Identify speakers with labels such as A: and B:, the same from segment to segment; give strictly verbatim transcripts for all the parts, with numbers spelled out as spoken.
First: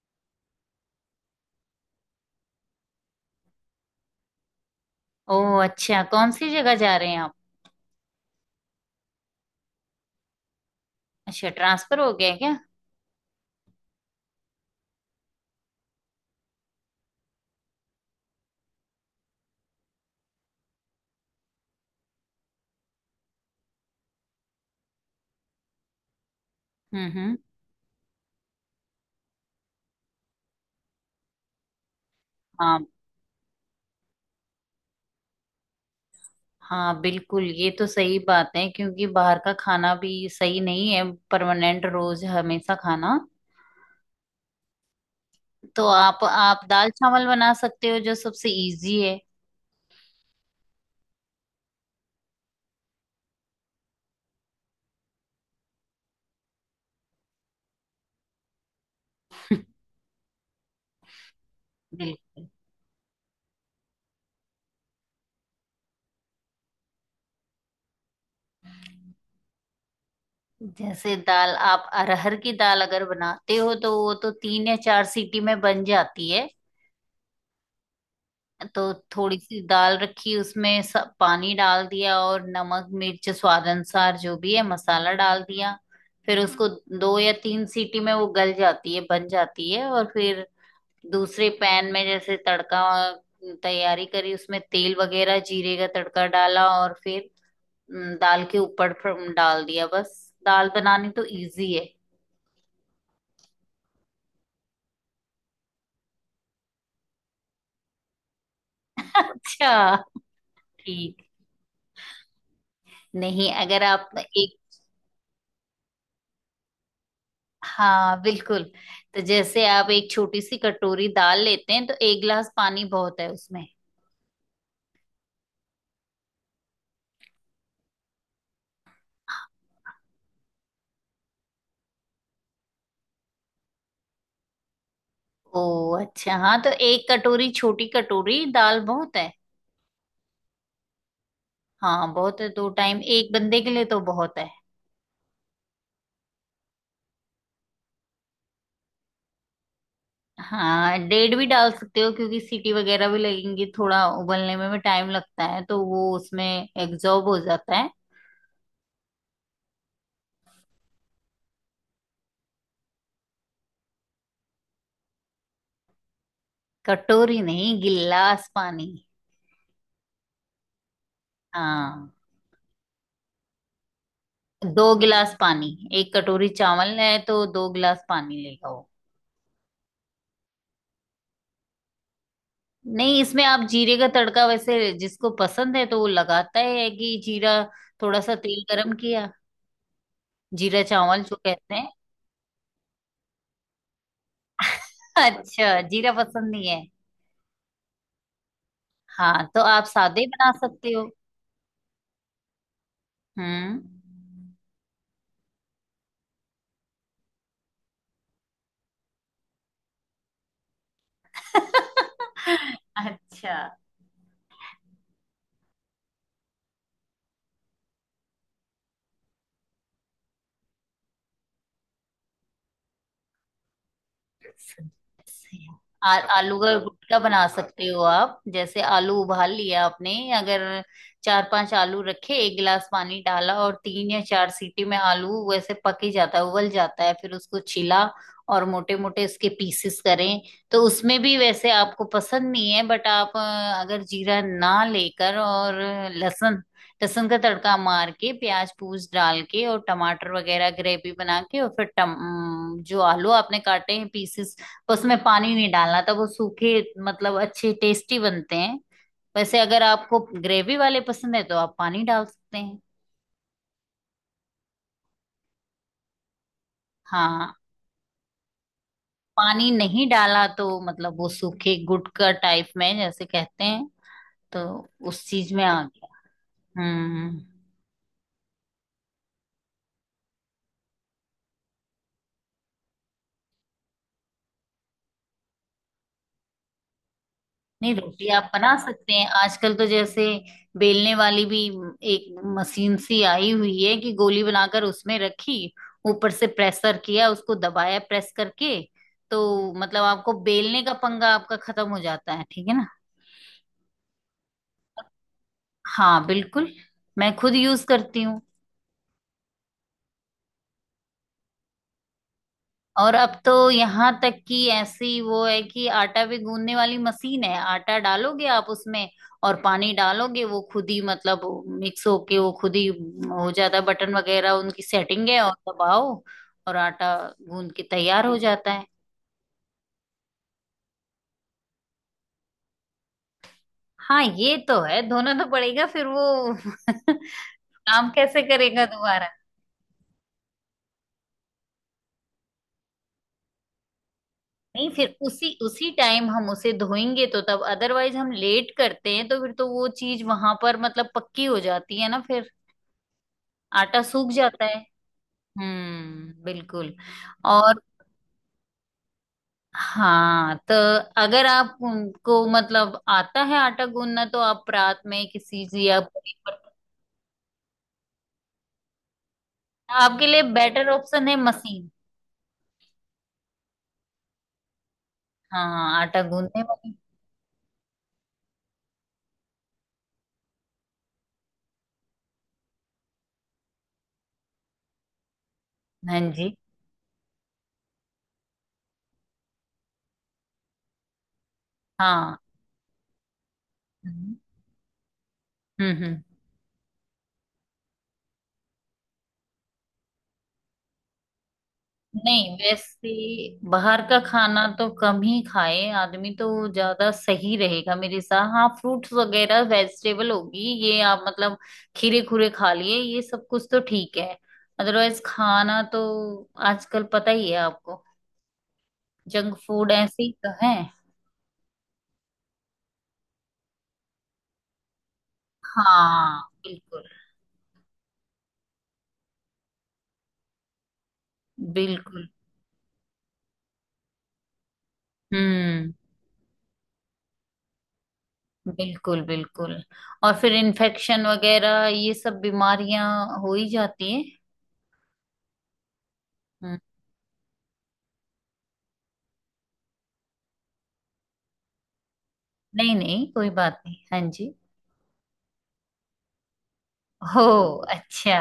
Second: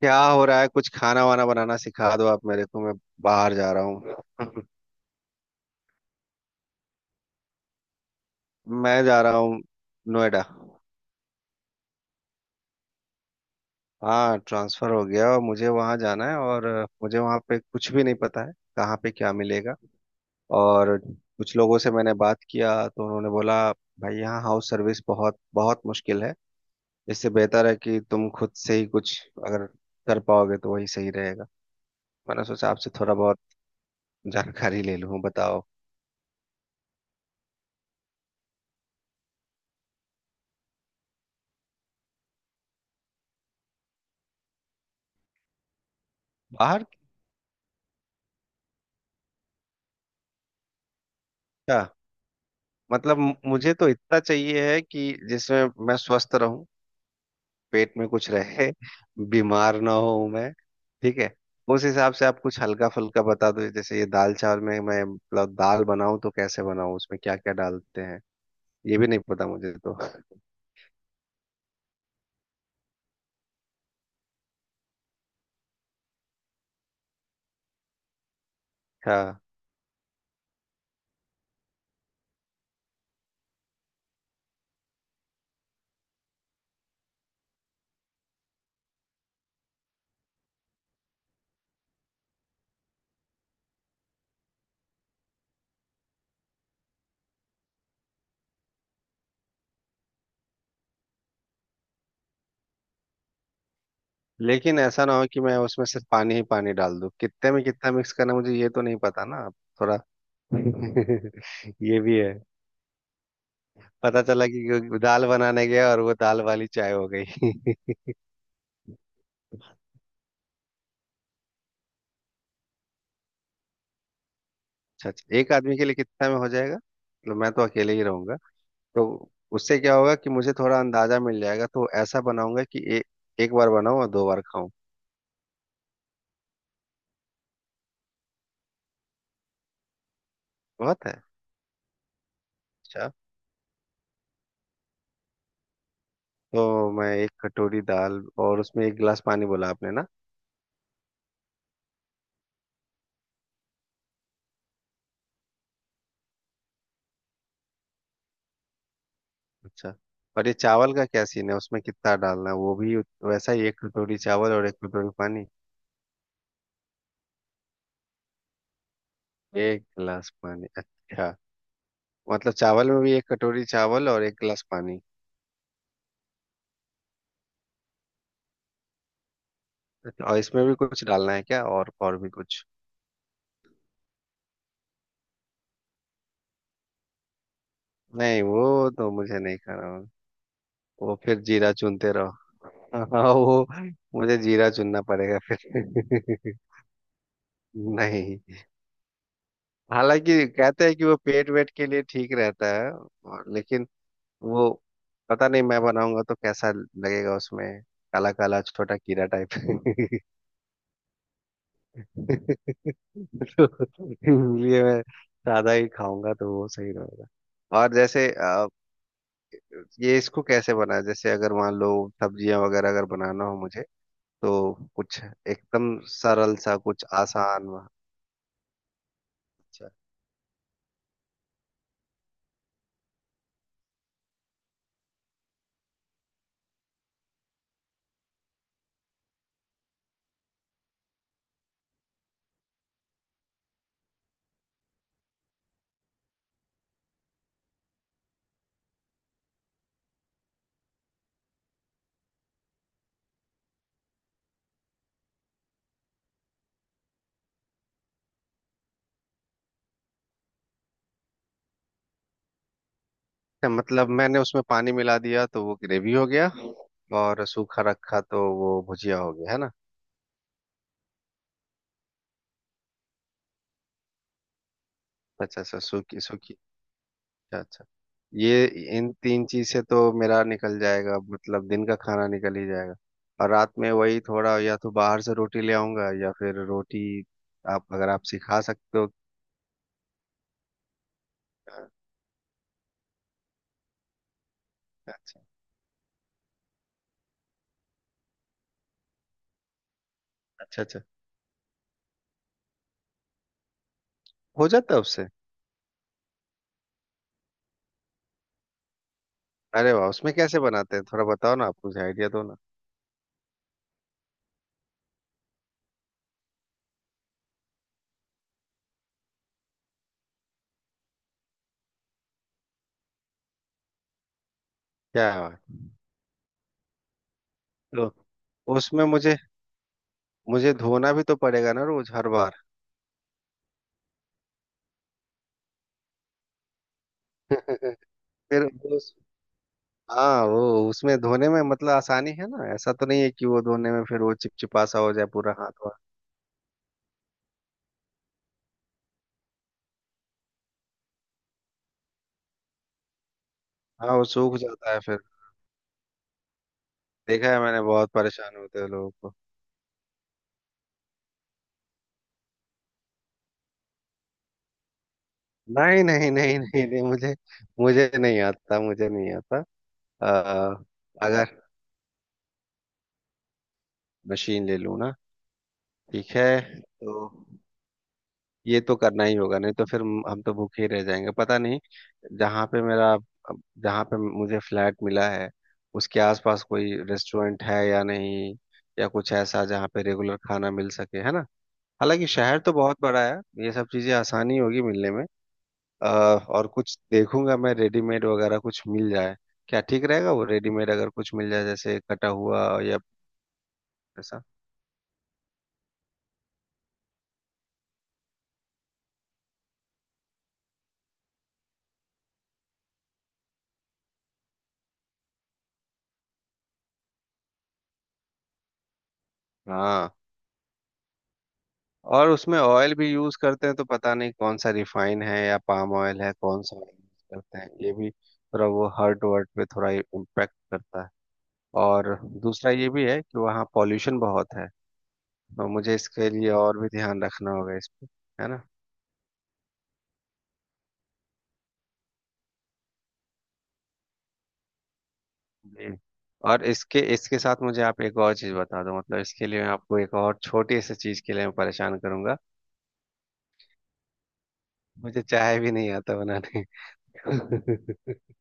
A: क्या हो रहा है? कुछ खाना वाना बनाना सिखा दो आप मेरे को। मैं बाहर जा रहा हूँ।
B: ओह अच्छा, कौन सी जगह जा रहे हैं आप।
A: मैं जा रहा हूँ नोएडा।
B: अच्छा, ट्रांसफर हो गया है क्या।
A: हाँ, ट्रांसफर हो गया और मुझे वहाँ जाना है। और मुझे वहाँ पे कुछ भी नहीं पता है कहाँ पे क्या मिलेगा। और कुछ लोगों से मैंने बात किया तो उन्होंने बोला, भाई यहाँ हाउस सर्विस बहुत बहुत मुश्किल है।
B: हम्म
A: इससे
B: हम्म
A: बेहतर है कि तुम खुद से ही कुछ अगर कर पाओगे तो वही सही रहेगा। मैंने सोचा
B: हाँ
A: आपसे थोड़ा बहुत जानकारी ले लूँ, बताओ।
B: हाँ बिल्कुल, ये तो सही बात है क्योंकि बाहर का खाना भी सही नहीं है परमानेंट रोज हमेशा खाना। तो आप आप
A: बाहर
B: दाल चावल बना सकते हो, जो सबसे इजी है।
A: क्या? मतलब मु- मुझे तो इतना चाहिए है कि जिसमें मैं स्वस्थ रहूं, पेट में कुछ रहे, बीमार ना हो मैं। ठीक है। उस हिसाब से आप
B: बिल्कुल।
A: कुछ हल्का फुल्का बता दो। जैसे ये दाल चावल में, मैं मतलब दाल बनाऊं तो कैसे बनाऊं? उसमें क्या क्या डालते हैं? ये भी नहीं पता मुझे तो।
B: जैसे दाल, आप अरहर की दाल अगर बनाते हो तो वो तो तीन या चार सीटी में बन जाती है। तो थोड़ी
A: हाँ,
B: सी दाल रखी, उसमें सब पानी डाल दिया और नमक मिर्च स्वाद अनुसार जो भी है मसाला डाल दिया। फिर उसको दो या तीन सीटी में वो गल जाती है, बन जाती है। और फिर दूसरे पैन में जैसे तड़का तैयारी करी, उसमें तेल वगैरह जीरे का तड़का डाला और फिर हम्म, दाल के ऊपर फिर डाल दिया बस। दाल बनानी तो इजी है।
A: लेकिन ऐसा ना हो कि मैं उसमें सिर्फ पानी ही पानी डाल दूं। कितने में कितना मिक्स करना, मुझे ये तो नहीं पता ना।
B: अच्छा,
A: थोड़ा
B: ठीक।
A: ये भी है।
B: नहीं, अगर आप
A: पता चला
B: एक।
A: कि दाल बनाने गया और वो दाल वाली चाय हो गई।
B: हाँ बिल्कुल, तो जैसे आप एक छोटी सी कटोरी दाल लेते हैं तो एक गिलास पानी बहुत है उसमें।
A: अच्छा अच्छा। एक आदमी के लिए कितना में हो जाएगा? मतलब मैं तो अकेले ही रहूंगा। तो उससे क्या होगा कि मुझे थोड़ा अंदाजा मिल जाएगा, तो ऐसा बनाऊंगा कि ए, एक बार बनाऊं और दो बार खाऊं।
B: ओ, अच्छा। हाँ, तो एक कटोरी, छोटी कटोरी दाल बहुत है।
A: बहुत है।
B: हाँ, बहुत है, दो टाइम
A: अच्छा।
B: एक बंदे के लिए तो बहुत है।
A: तो मैं एक कटोरी दाल और उसमें एक गिलास पानी, बोला आपने ना?
B: हाँ, डेढ़ भी डाल सकते हो क्योंकि सीटी वगैरह भी लगेंगी, थोड़ा उबलने में भी टाइम लगता है, तो वो उसमें एब्जॉर्ब हो जाता है।
A: अच्छा। और ये चावल का क्या सीन है? उसमें कितना डालना है? वो भी उत- वैसा ही, एक कटोरी चावल और एक कटोरी पानी?
B: कटोरी नहीं, गिलास पानी।
A: एक गिलास पानी, अच्छा।
B: हाँ,
A: मतलब चावल में भी एक कटोरी चावल और एक गिलास
B: दो
A: पानी?
B: गिलास पानी। एक कटोरी चावल है तो दो गिलास पानी लेगा वो।
A: अच्छा, और इसमें भी कुछ डालना है क्या? और और भी कुछ?
B: नहीं, इसमें आप जीरे का तड़का, वैसे जिसको पसंद है तो वो लगाता ही है कि जीरा, थोड़ा सा
A: नहीं,
B: तेल
A: वो
B: गरम
A: तो
B: किया।
A: मुझे नहीं खाना।
B: जीरा
A: वो
B: चावल जो
A: फिर जीरा
B: कहते हैं।
A: चुनते रहो। हाँ वो, मुझे जीरा चुनना पड़ेगा
B: अच्छा, जीरा
A: फिर।
B: पसंद नहीं है।
A: नहीं।
B: हाँ, तो आप सादे
A: हालांकि
B: बना
A: कहते
B: सकते
A: हैं कि
B: हो।
A: वो पेट वेट के लिए ठीक रहता है और-
B: हम्म।
A: लेकिन वो, पता नहीं मैं बनाऊंगा तो कैसा लगेगा उसमें। काला काला छोटा कीड़ा टाइप। तो
B: अच्छा,
A: इसलिए मैं सादा ही खाऊंगा तो वो सही रहेगा। और जैसे अ, ये इसको कैसे बनाया? जैसे अगर मान लो सब्जियां वगैरह अगर बनाना हो मुझे, तो कुछ एकदम
B: आ,
A: सरल
B: आलू
A: सा,
B: का
A: कुछ
B: गुटका बना
A: आसान
B: सकते
A: वा-
B: हो आप। जैसे आलू उबाल लिया
A: अच्छा।
B: आपने, अगर चार पांच आलू रखे, एक गिलास पानी डाला और तीन या चार सीटी में आलू वैसे पक ही जाता है, उबल जाता है। फिर उसको छिला और मोटे मोटे इसके पीसेस करें। तो उसमें भी वैसे आपको पसंद नहीं है बट आप, अ, अगर जीरा ना लेकर और लहसुन, लहसुन का तड़का मार के प्याज पूज डाल के और टमाटर वगैरह ग्रेवी बना के और फिर टम, जो आलू आपने काटे हैं पीसेस, उसमें पानी नहीं डालना, तब वो सूखे, मतलब अच्छे टेस्टी बनते हैं। वैसे अगर आपको ग्रेवी वाले पसंद है तो आप पानी डाल सकते हैं।
A: अच्छा, मतलब मैंने उसमें पानी मिला दिया तो वो ग्रेवी हो गया। और
B: हाँ।
A: सूखा रखा तो वो भुजिया हो गया है
B: पानी
A: ना।
B: नहीं डाला तो मतलब वो सूखे गुटका टाइप में जैसे कहते हैं, तो उस चीज
A: अच्छा
B: में
A: अच्छा,
B: आ
A: सूखी
B: गया।
A: सूखी।
B: हम्म।
A: अच्छा अच्छा। ये इन तीन चीज से तो मेरा निकल जाएगा, मतलब दिन का खाना निकल ही जाएगा। और रात में वही थोड़ा, या तो बाहर से रोटी ले आऊंगा या फिर रोटी आप
B: नहीं,
A: अगर आप
B: रोटी आप
A: सिखा
B: बना
A: सकते हो।
B: सकते हैं। आजकल तो जैसे बेलने वाली भी एक मशीन सी आई हुई है कि गोली बनाकर उसमें
A: अच्छा
B: रखी, ऊपर से प्रेशर किया, उसको दबाया, प्रेस करके। तो मतलब आपको बेलने
A: अच्छा।
B: का
A: अच्छा,
B: पंगा आपका खत्म हो जाता है, ठीक है ना।
A: हो जाता है उससे?
B: हाँ बिल्कुल, मैं खुद यूज करती हूँ।
A: अरे वाह, उसमें कैसे बनाते हैं? थोड़ा बताओ ना, आप कुछ आइडिया दो ना।
B: और अब तो यहाँ तक कि ऐसी वो है कि आटा भी गूंदने वाली मशीन है। आटा डालोगे आप उसमें और पानी डालोगे, वो खुद ही मतलब मिक्स होके वो खुद ही हो जाता है। बटन वगैरह उनकी सेटिंग
A: क्या
B: है और
A: है?
B: दबाओ, और आटा गूंद के
A: तो
B: तैयार हो जाता है।
A: उसमें मुझे, मुझे धोना भी तो पड़ेगा ना रोज हर बार?
B: हाँ, ये तो है, धोना तो पड़ेगा फिर वो काम कैसे
A: फिर
B: करेगा
A: वो,
B: दोबारा।
A: हाँ वो उसमें धोने में मतलब आसानी है ना? ऐसा तो नहीं है कि वो धोने में फिर वो चिपचिपा
B: नहीं,
A: सा हो
B: फिर
A: जाए
B: उसी
A: पूरा हाथ
B: उसी
A: वाथ?
B: टाइम हम उसे धोएंगे तो, तब अदरवाइज हम लेट करते हैं तो फिर तो वो चीज वहां पर मतलब पक्की हो जाती है ना फिर, आटा
A: हाँ वो
B: सूख
A: सूख
B: जाता है।
A: जाता है फिर।
B: हम्म बिल्कुल।
A: देखा है
B: और
A: मैंने, बहुत परेशान होते हैं लोगों को।
B: हाँ, तो अगर आप उनको मतलब आता है आटा गूंदना तो आप रात में किसी से या
A: नहीं नहीं
B: कोई पर-,
A: नहीं नहीं नहीं, मुझे, मुझे नहीं आता, मुझे नहीं आता।
B: आपके लिए
A: आ,
B: बेटर ऑप्शन है
A: अगर
B: मशीन।
A: मशीन ले लूँ ना?
B: हाँ, आटा
A: ठीक है।
B: गूंदने वाली।
A: तो ये तो करना ही होगा, नहीं तो फिर हम हम तो भूखे ही रह जाएंगे। पता नहीं जहाँ पे मेरा, जहाँ पे मुझे फ्लैट मिला है
B: हाँ
A: उसके
B: जी
A: आसपास कोई रेस्टोरेंट है या नहीं, या कुछ ऐसा जहाँ पे रेगुलर खाना मिल सके, है ना? हालांकि
B: हाँ।
A: शहर तो बहुत बड़ा है, ये सब चीजें
B: हम्म
A: आसानी होगी मिलने में।
B: हम्म
A: अ,
B: हम्म।
A: और कुछ देखूंगा मैं, रेडीमेड वगैरह कुछ मिल जाए क्या? ठीक रहेगा वो रेडीमेड अगर कुछ मिल जाए, जैसे कटा
B: नहीं
A: हुआ या
B: वैसे, बाहर का
A: ऐसा?
B: खाना तो कम ही खाए आदमी तो ज्यादा सही रहेगा मेरे साथ। हाँ, फ्रूट्स वगैरह वेजिटेबल होगी ये आप, मतलब खीरे खूरे खा लिए ये सब, कुछ तो ठीक है। अदरवाइज खाना तो आजकल पता ही है आपको, जंक फूड
A: हाँ।
B: ऐसे ही तो है।
A: और उसमें ऑयल भी यूज करते हैं तो पता नहीं कौन सा, रिफाइन है या पाम ऑयल है,
B: हाँ
A: कौन सा ऑयल
B: बिल्कुल,
A: यूज करते हैं। ये भी थोड़ा वो हार्ट वर्ट पे थोड़ा इम्पेक्ट करता है। और
B: बिल्कुल।
A: दूसरा ये भी है कि वहाँ पॉल्यूशन बहुत है। तो
B: हम्म,
A: मुझे इसके लिए और भी ध्यान रखना होगा इस पे, है ना?
B: बिल्कुल बिल्कुल। और फिर इन्फेक्शन वगैरह ये सब बीमारियां हो ही जाती है।
A: जी। और
B: हम्म,
A: इसके इसके साथ मुझे आप एक और चीज़ बता दो। मतलब इसके लिए मैं आपको एक और छोटी सी चीज़ के लिए मैं परेशान करूंगा।
B: नहीं नहीं, कोई बात नहीं, हाँ जी।
A: मुझे चाय भी नहीं आता बनाने।
B: हो, अच्छा।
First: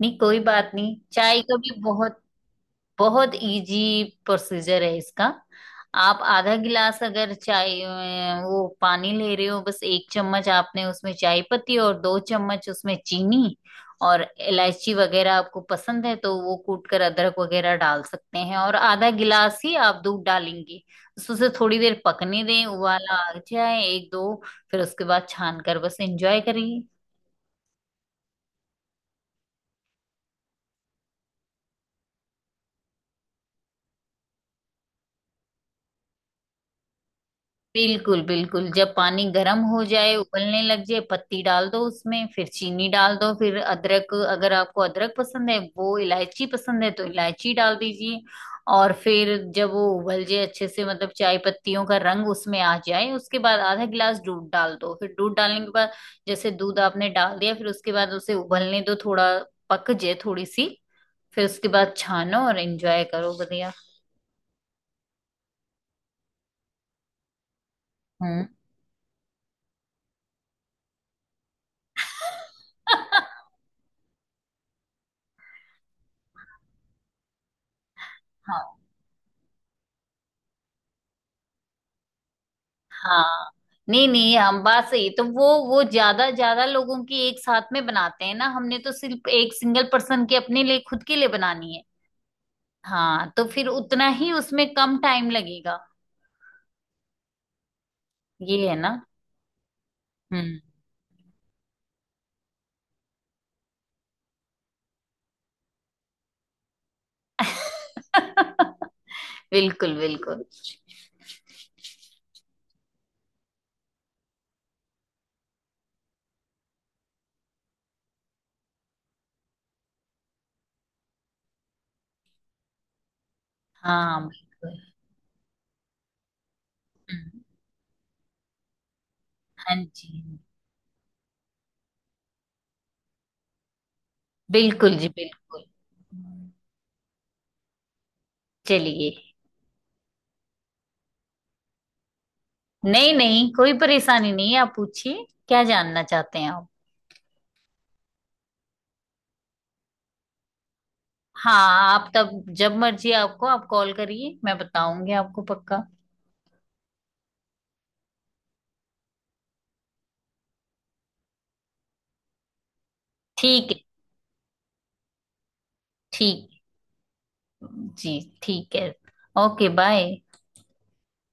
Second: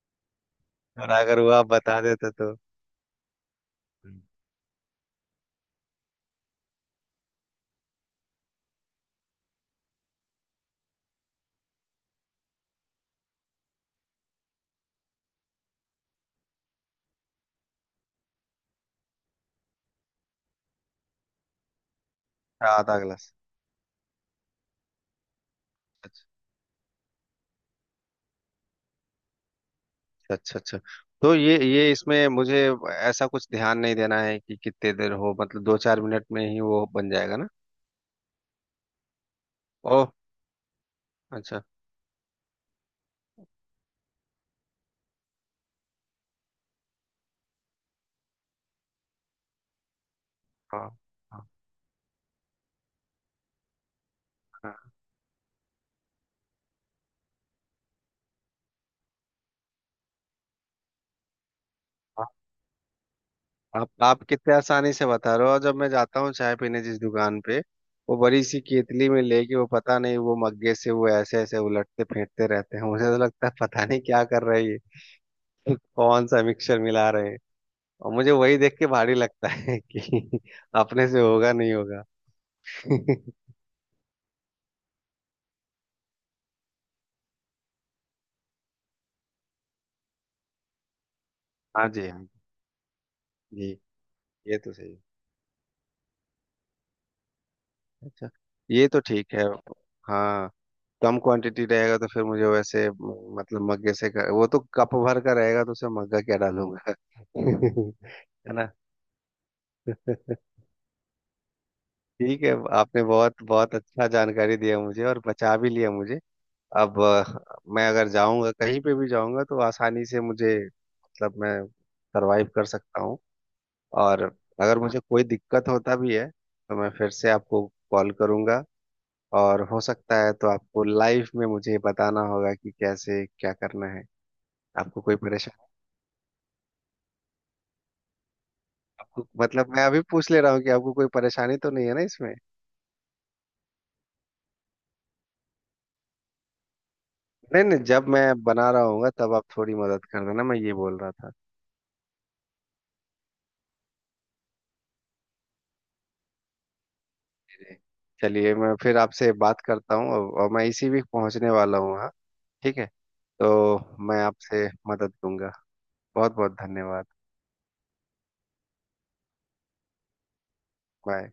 B: नहीं, कोई बात नहीं,
A: और अगर
B: चाय
A: वो
B: का
A: आप
B: भी
A: बता
B: बहुत
A: देते तो।
B: बहुत इजी प्रोसीजर है इसका। आप आधा गिलास अगर चाय, अ, वो पानी ले रहे हो, बस एक चम्मच आपने उसमें चाय पत्ती और दो चम्मच उसमें चीनी, और इलायची वगैरह आपको पसंद है तो वो कूट कर अदरक वगैरह डाल सकते हैं, और आधा गिलास ही आप दूध डालेंगे। बस उसे थोड़ी देर पकने दें,
A: आधा
B: उबाला
A: गिलास?
B: आ जाए एक दो, फिर उसके बाद छान कर बस एंजॉय करिए।
A: अच्छा अच्छा। तो ये ये इसमें मुझे ऐसा कुछ ध्यान नहीं देना है कि कितने देर हो? मतलब दो चार मिनट में ही वो बन जाएगा ना?
B: बिल्कुल बिल्कुल, जब पानी गर्म हो
A: ओह,
B: जाए, उबलने लग जाए, पत्ती
A: अच्छा।
B: डाल दो उसमें, फिर चीनी डाल दो, फिर अदरक अगर आपको अदरक पसंद है, वो इलायची पसंद है तो इलायची डाल दीजिए। और फिर जब वो उबल जाए अच्छे
A: हाँ।
B: से मतलब चाय
A: हाँ।
B: पत्तियों का रंग उसमें आ जाए, उसके बाद आधा गिलास दूध
A: हाँ,
B: डाल दो। फिर दूध डालने के बाद, जैसे दूध आपने डाल दिया, फिर उसके बाद उसे उबलने दो थोड़ा, पक जाए थोड़ी सी, फिर उसके बाद
A: हाँ।
B: छानो और एंजॉय करो बढ़िया।
A: आप आप कितने आसानी से बता रहे हो, और जब मैं जाता हूँ चाय पीने जिस दुकान पे, वो बड़ी
B: हम्म।
A: सी केतली में लेके वो, पता नहीं वो मग्गे से वो ऐसे ऐसे उलटते फेंटते रहते हैं। मुझे तो लगता है पता नहीं क्या कर रहे हैं ये। कौन सा मिक्सचर मिला रहे हैं। और मुझे वही
B: हाँ।
A: देख के भारी लगता है कि अपने से होगा नहीं होगा।
B: हाँ, नहीं नहीं, हम बात सही है। तो वो वो ज्यादा ज्यादा लोगों की एक साथ में बनाते हैं ना, हमने तो सिर्फ एक सिंगल पर्सन की, अपने लिए, खुद के लिए बनानी है।
A: हाँ जी हाँ।
B: हाँ, तो फिर
A: जी,
B: उतना ही
A: ये
B: उसमें
A: तो सही
B: कम
A: है।
B: टाइम लगेगा।
A: अच्छा।
B: ये है
A: ये
B: ना।
A: तो ठीक है। हाँ।
B: हम्म।
A: कम क्वांटिटी रहेगा तो फिर मुझे वैसे म- मतलब मग्गे से कर, वो तो कप भर का रहेगा तो उसमें मग्गा क्या डालूंगा। है ना?
B: बिल्कुल बिल्कुल।
A: ठीक है। आपने बहुत बहुत अच्छा जानकारी दिया मुझे, और बचा भी लिया मुझे। अब अ, मैं अगर जाऊंगा कहीं पे भी जाऊंगा तो आसानी से मुझे, मतलब मैं सरवाइव कर सकता हूँ।
B: हाँ
A: और
B: बिल्कुल।
A: अगर मुझे कोई दिक्कत होता भी है तो मैं फिर से
B: हम्म,
A: आपको कॉल करूंगा। और
B: हाँ
A: हो
B: जी,
A: सकता है तो आपको लाइफ में मुझे बताना होगा कि कैसे क्या करना है।
B: बिल्कुल
A: आपको
B: जी
A: कोई
B: बिल्कुल।
A: परेशानी,
B: चलिए।
A: आपको मतलब मैं अभी पूछ ले रहा हूँ कि आपको कोई परेशानी तो नहीं है ना इसमें?
B: नहीं नहीं, कोई परेशानी नहीं है, आप पूछिए, क्या जानना चाहते हैं आप।
A: नहीं नहीं, जब मैं बना रहा हूँगा तब आप थोड़ी मदद कर देना, मैं ये बोल रहा था।
B: हाँ, आप तब जब मर्जी आपको आप कॉल करिए, मैं बताऊंगी आपको पक्का।
A: जी। चलिए, मैं फिर आपसे बात करता हूँ। और और मैं इसी वीक पहुँचने वाला हूँ, हाँ। ठीक है।
B: ठीक
A: तो
B: है।
A: मैं आपसे मदद लूंगा। बहुत बहुत
B: ठीक।
A: धन्यवाद।
B: जी ठीक है। Okay, bye.
A: बाय।